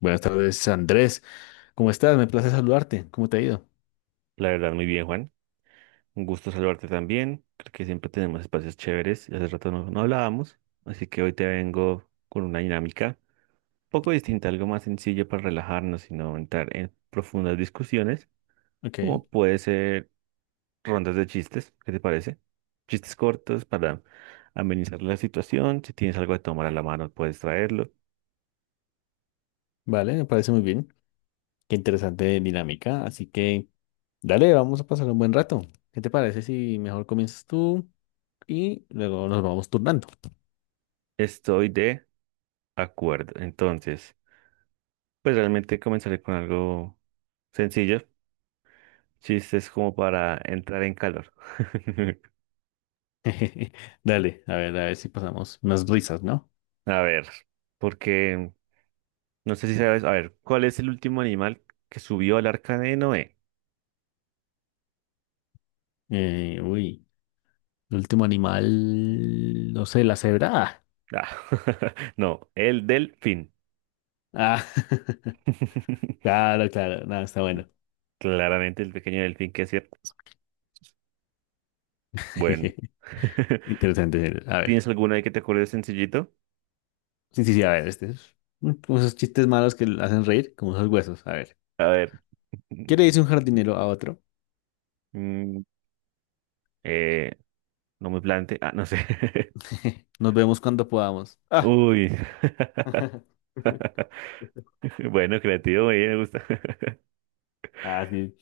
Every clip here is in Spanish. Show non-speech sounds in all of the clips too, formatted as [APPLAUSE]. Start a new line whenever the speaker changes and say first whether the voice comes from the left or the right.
left: Buenas tardes, Andrés. ¿Cómo estás? Me place saludarte. ¿Cómo te ha ido?
right: La verdad, muy bien, Juan. Un gusto saludarte también. Creo que siempre tenemos espacios chéveres y hace rato no hablábamos, así que hoy te vengo con una dinámica un poco distinta, algo más sencillo para relajarnos y no entrar en profundas discusiones,
left: Ok,
right: como puede ser rondas de chistes, ¿qué te parece? Chistes cortos para amenizar la situación. Si tienes algo de tomar a la mano, puedes traerlo.
left: vale, me parece muy bien. Qué interesante dinámica. Así que, dale, vamos a pasar un buen rato. ¿Qué te parece si mejor comienzas tú y luego nos vamos turnando?
right: Estoy de acuerdo. Entonces, pues realmente comenzaré con algo sencillo, chistes como para entrar en calor. [LAUGHS]
left: [LAUGHS] Dale, a ver si pasamos unas risas, ¿no?
right: A ver, porque no sé si sabes, a ver, ¿cuál es el último animal que subió al arca de Noé?
left: Uy, el último animal, no sé, la cebra.
right: Ah, [LAUGHS] no, el delfín.
left: Ah, [LAUGHS]
right: [LAUGHS]
left: claro, claro, nada, está bueno.
right: Claramente el pequeño delfín que es cierto. Bueno,
left: [LAUGHS]
right: [LAUGHS]
left: Interesante. A ver.
right: ¿tienes alguna ahí que te acuerdes sencillito?
left: Sí, sí, sí, a ver, este es como esos chistes malos que le hacen reír, como esos huesos. A ver.
right: A ver,
left: ¿Qué le dice un jardinero a otro?
right: mm, eh, no me plante, ah, no sé. [LAUGHS]
left: [LAUGHS] Nos vemos cuando podamos. Ah.
right: Uy,
left: [LAUGHS]
right: [LAUGHS] bueno, creativo, muy bien, me gusta. [LAUGHS]
left: Ah, sí.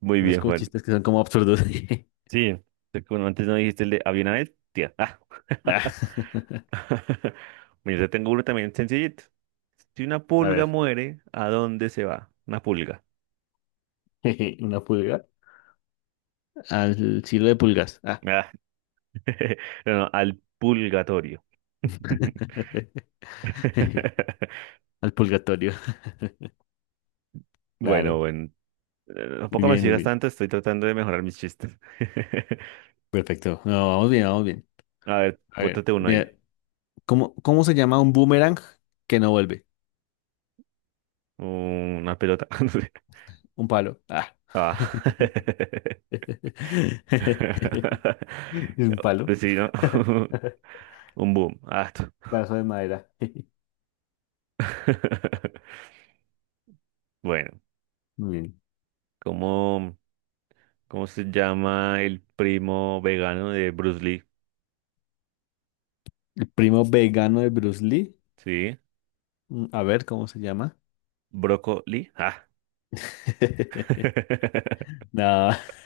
right: Muy
left: Esos
right: bien,
left: como
right: Juan.
left: chistes que son como absurdos. [LAUGHS]
right: Sí, te- como antes no dijiste el de había una vez, tía. Ah.
left: Ah.
right: [LAUGHS] Mira, yo tengo uno también sencillito. Si una
left: [LAUGHS] A
right: pulga
left: ver.
right: muere, ¿a dónde se va? Una pulga.
left: [LAUGHS] Una pulga. Al cielo de pulgas. Ah.
right: Ah, [LAUGHS] no, no, al pulgatorio. [LAUGHS]
left: [LAUGHS] Al purgatorio.
right: Bueno,
left: Claro.
right: bueno.
left: Muy
right: Tampoco me
left: bien, muy
right: sigas
left: bien.
right: tanto, estoy tratando de mejorar mis chistes. [LAUGHS]
left: Perfecto. No, vamos bien, vamos bien.
right: A ver,
left: A ver.
right: pótate uno ahí.
left: Mira, ¿cómo se llama un boomerang que no vuelve?
right: Una pelota. [LAUGHS] No sé.
left: Un palo. Ah.
right: Ah.
left: [LAUGHS] [LAUGHS]
right: [LAUGHS]
left: Es un palo.
right: Pues sí, ¿no?
left: [LAUGHS]
right: [LAUGHS] Un boom. Ah.
left: Brazo de madera.
right: [LAUGHS] Bueno,
left: [LAUGHS] Muy bien.
right: ¿cómo, cómo se llama el primo vegano de Bruce Lee?
left: El primo vegano de Bruce Lee.
right: ¿Sí?
left: A ver cómo se llama.
right: ¿Brócoli? Ah.
left: [LAUGHS]
right: [LAUGHS]
left: No. [LAUGHS]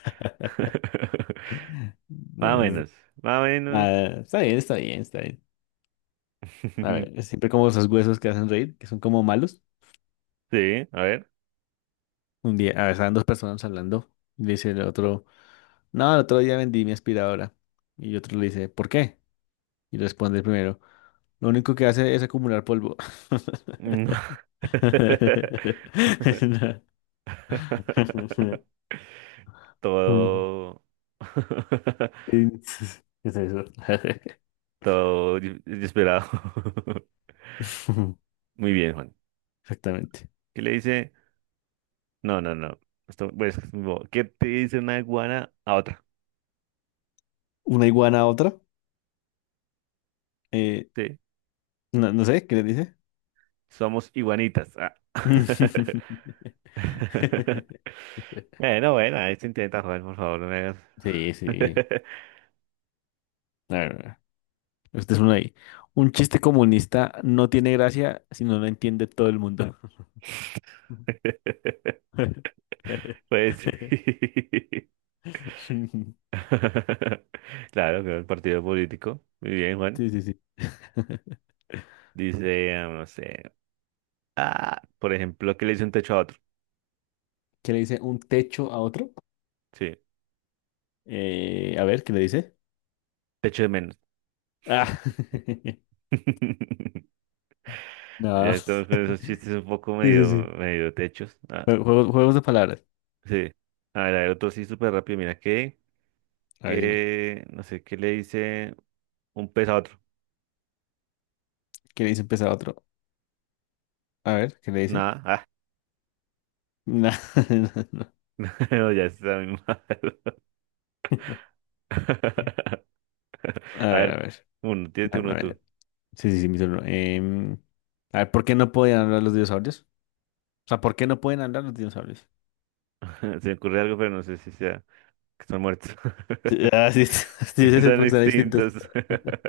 right: Más o
left: No,
right: menos, más o menos.
left: nada, está bien, está bien, está bien. A ver,
right: [LAUGHS]
left: siempre como esos huesos que hacen reír, que son como malos.
right: Sí, a ver.
left: Un día, a ver, estaban dos personas hablando. Y le dice el otro, no, el otro día vendí mi aspiradora. Y otro le dice, ¿por qué? Y responde el primero. Lo único que hace es acumular polvo.
right: No.
left: [LAUGHS]
right: [LAUGHS] Todo. [LAUGHS]
left: ¿Qué es eso?
right: Todo desesperado. [LAUGHS]
left: [LAUGHS]
right: Muy bien, Juan.
left: Exactamente.
right: ¿Qué le dice? No, no, no. Esto, pues, no. ¿Qué te dice una iguana a otra?
left: Una iguana a otra. eh,
right: Sí,
left: no, no sé, ¿qué le dice?
right: somos iguanitas. Ah. [LAUGHS]
left: [LAUGHS]
right: [LAUGHS] Bueno, bueno, ahí se intenta jugar, por favor, no me hagas.
left: Sí, sí. A ver, este es uno ahí. Un chiste comunista no tiene gracia si no lo entiende todo el mundo.
right: [LAUGHS]
left: [LAUGHS]
right: Pues sí.
left: Sí,
right: [LAUGHS] Claro, que el partido político. Muy bien, Juan.
left: sí, sí. [LAUGHS]
right: Dice, ah, no sé. Ah, por ejemplo, que le dice un techo a otro.
left: ¿Qué le dice un techo a otro?
right: Sí,
left: A ver, ¿qué le dice?
right: techo de menos.
left: Ah, [LAUGHS]
right: [LAUGHS] Ya
left: no.
right: estamos con esos chistes un poco
left: Sí, sí,
right: medio,
left: sí.
right: medio techos. Ah,
left: Juegos, juegos de palabras.
right: sí. A ver, otro sí súper rápido. Mira, que,
left: A ver, dime.
right: que, no sé, ¿qué le dice un pez a otro?
left: ¿Qué le dice un pez a otro? A ver, ¿qué le dice?
right: Nada.
left: No, [LAUGHS] no, no.
right: [LAUGHS] No, ya está muy mal. [LAUGHS]
left: A
right: A
left: ver, a
right: ver,
left: ver.
right: uno,
left: No,
right: tírate
left: a
right: uno tú.
left: ver. Sí, sí, sí, mi turno. A ver, ¿por qué no podían hablar los dinosaurios? O sea, ¿por qué no pueden hablar los dinosaurios?
right: [LAUGHS] Se me ocurre algo, pero no sé si sea que están muertos.
left: Ah, sí, [LAUGHS] sí,
right: [LAUGHS]
left: sí, sí,
right: Están
left: porque están distintos.
right: extintos. [LAUGHS]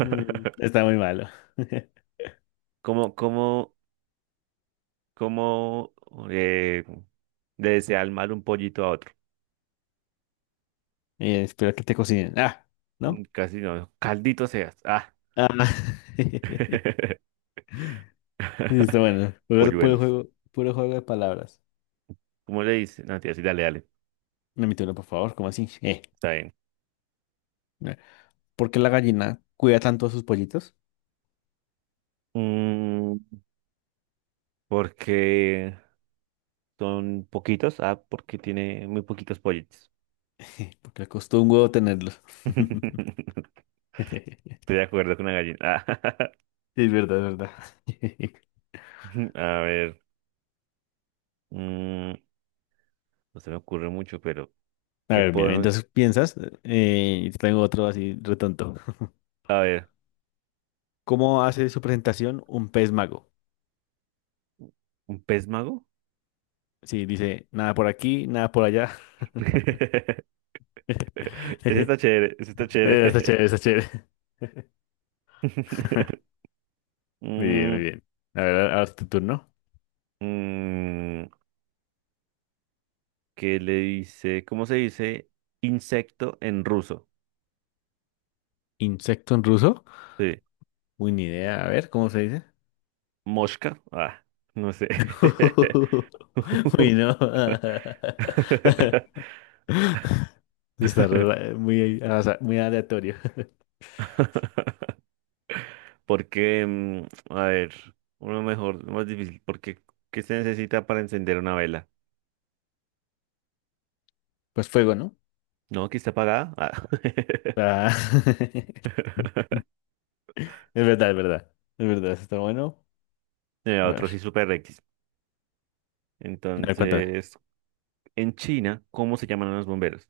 left: Está muy malo. [LAUGHS]
right: ¿Cómo, cómo, cómo eh, le desea el mal un pollito a otro?
left: Espero que te cocinen. Ah,
right: Mm,
left: ¿no?
right: casi no. Caldito seas. Ah.
left: Ah. [LAUGHS]
right: [LAUGHS]
left: Sí, está bueno. Jugar
right: Polluelos.
left: puro juego de palabras.
right: ¿Cómo le dice? No, tía, sí, dale, dale.
left: Permítelo, por favor, ¿cómo así?
right: Está bien.
left: Eh. ¿Por qué la gallina cuida tanto a sus pollitos?
right: Mm, porque son poquitos, ah, porque tiene muy poquitos pollitos.
left: [LAUGHS] Porque le costó un huevo tenerlos.
right: [LAUGHS]
left: [LAUGHS]
right: Estoy
left: [LAUGHS]
right: de acuerdo con la gallina.
left: Sí, es verdad, es verdad. [LAUGHS]
right: [LAUGHS] A ver, mm, no se me ocurre mucho, pero
left: A
right: ¿qué
left: ver, bien,
right: podemos?
left: entonces piensas, y te tengo otro así retonto. [LAUGHS]
right: A ver,
left: ¿Cómo hace su presentación un pez mago?
right: ¿un pez mago?
left: Sí, dice nada por aquí, nada por allá.
right: [LAUGHS]
left: [LAUGHS]
right: Ese está chévere, ese está
left: Está
right: chévere.
left: chévere, está chévere.
right: [LAUGHS]
left: Muy bien, muy
right: Mm,
left: bien. A ver, ahora es tu turno.
right: mm, ¿qué le dice? ¿Cómo se dice insecto en ruso?
left: ¿Insecto en ruso?
right: Sí,
left: Uy, ni idea. A ver, ¿cómo se dice?
right: mosca. Ah, no sé.
left: [LAUGHS] Uy, no.
right: [LAUGHS] [LAUGHS]
left: [LAUGHS] Muy, muy aleatorio. [LAUGHS]
right: Porque, a ver, uno mejor, uno más difícil, porque ¿qué se necesita para encender una vela?
left: Pues fuego, ¿no?
right: No, aquí está apagada. Ah. [LAUGHS]
left: Ah, [LAUGHS] es verdad, es verdad. Es verdad, está bueno. A
right: Otro
left: ver,
right: sí, super X.
left: a ver, cuéntame.
right: Entonces, en China, ¿cómo se llaman a los bomberos?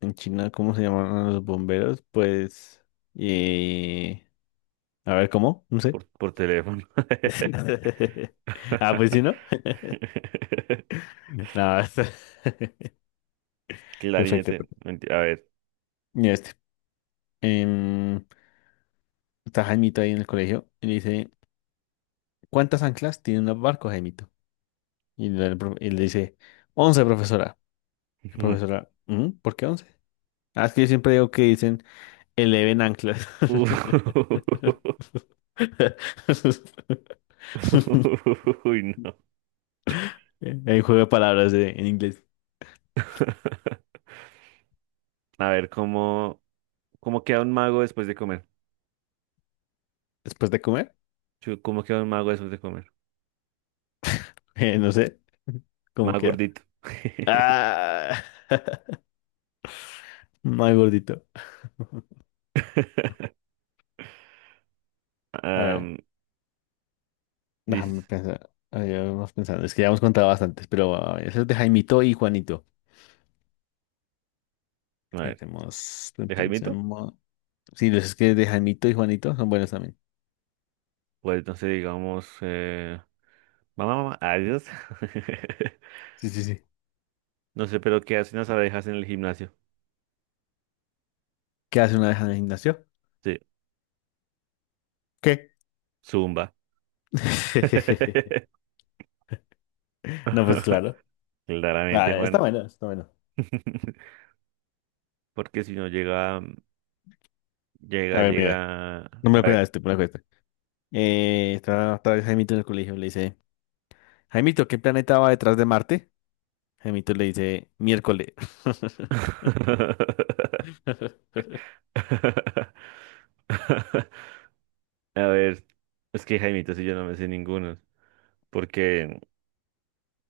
left: En China, ¿cómo se llaman los bomberos? Pues. Y. A ver, ¿cómo? No
right: Por,
left: sé.
right: por teléfono.
left: [LAUGHS] Ah, pues sí, ¿no?
right: [LAUGHS]
left: No, está- [LAUGHS] perfecto.
right: Clarinete.
left: Perfecto.
right: Menti- A ver.
left: Mira este. Em, está Jaimito ahí en el colegio y le dice. ¿Cuántas anclas tienen los barcos, Jaimito? Y le dice, once profesora. La
right: [LAUGHS]
left: profesora, "¿Mm? ¿Por qué 11? Ah, es que yo siempre digo que dicen eleven anclas.
right: Uf.
left: [LAUGHS]
right: [LAUGHS] Uy, no.
left: El juego de palabras en inglés.
right: A ver, ¿cómo, cómo queda un mago después de comer?
left: Después de comer,
right: Chu, ¿cómo queda un mago después de comer?
left: [LAUGHS] no sé cómo
right: Más
left: queda.
right: gordito.
left: Ah, [LAUGHS] mal gordito.
right: [LAUGHS]
left: A ver,
right: Am,
left: déjame
right: dice,
left: pensar. A ver, vamos pensando. Es que ya hemos contado bastantes, pero a ver, ese es de Jaimito y Juanito.
right: a ver,
left: Pensemos,
right: de Jaimito,
left: pensemos. Sí, los es que de Jaimito y Juanito son buenos también.
right: pues entonces digamos, mamá, mamá, adiós. [LAUGHS]
left: Sí, sí, sí.
right: No sé, pero ¿qué hacen las abejas en el gimnasio?
left: ¿Qué hace una vez en el gimnasio?
right: Sí,
left: ¿Qué?
right: zumba.
left: [LAUGHS]
right: [LAUGHS]
left: No, pues claro.
right: Claramente,
left: Ah, está
right: Juan,
left: bueno, está bueno.
right: [LAUGHS] porque si no llega, llega,
left: A ver, mira,
right: llega,
left: no me
right: a
left: lo cuesta
right: ver.
left: este, me lo cuesta. Está otra vez Jaimito en el colegio, le dice, Jaimito, ¿qué planeta va detrás de Marte? Jaimito le dice, miércoles.
right: [LAUGHS]
left: [LAUGHS]
right: A ver, es que Jaimito, si yo no me sé ninguno, porque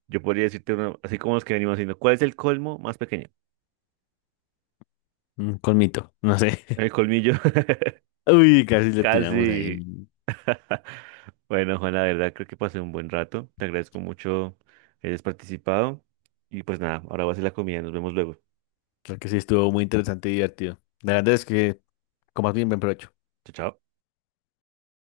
right: yo podría decirte uno, así como los que venimos haciendo, ¿cuál es el colmo más pequeño?
left: Con mito, no sé.
right: El colmillo,
left: [LAUGHS] Uy, casi
right: [LAUGHS]
left: le
right: casi.
left: tiramos ahí.
right: [LAUGHS] Bueno, Juan, la verdad creo que pasé un buen rato. Te agradezco mucho que hayas participado. Y pues nada, ahora voy a hacer la comida. Nos vemos luego.
left: Creo que sí estuvo muy interesante y divertido. De verdad es que comas bien, buen provecho.
right: Chao, chao.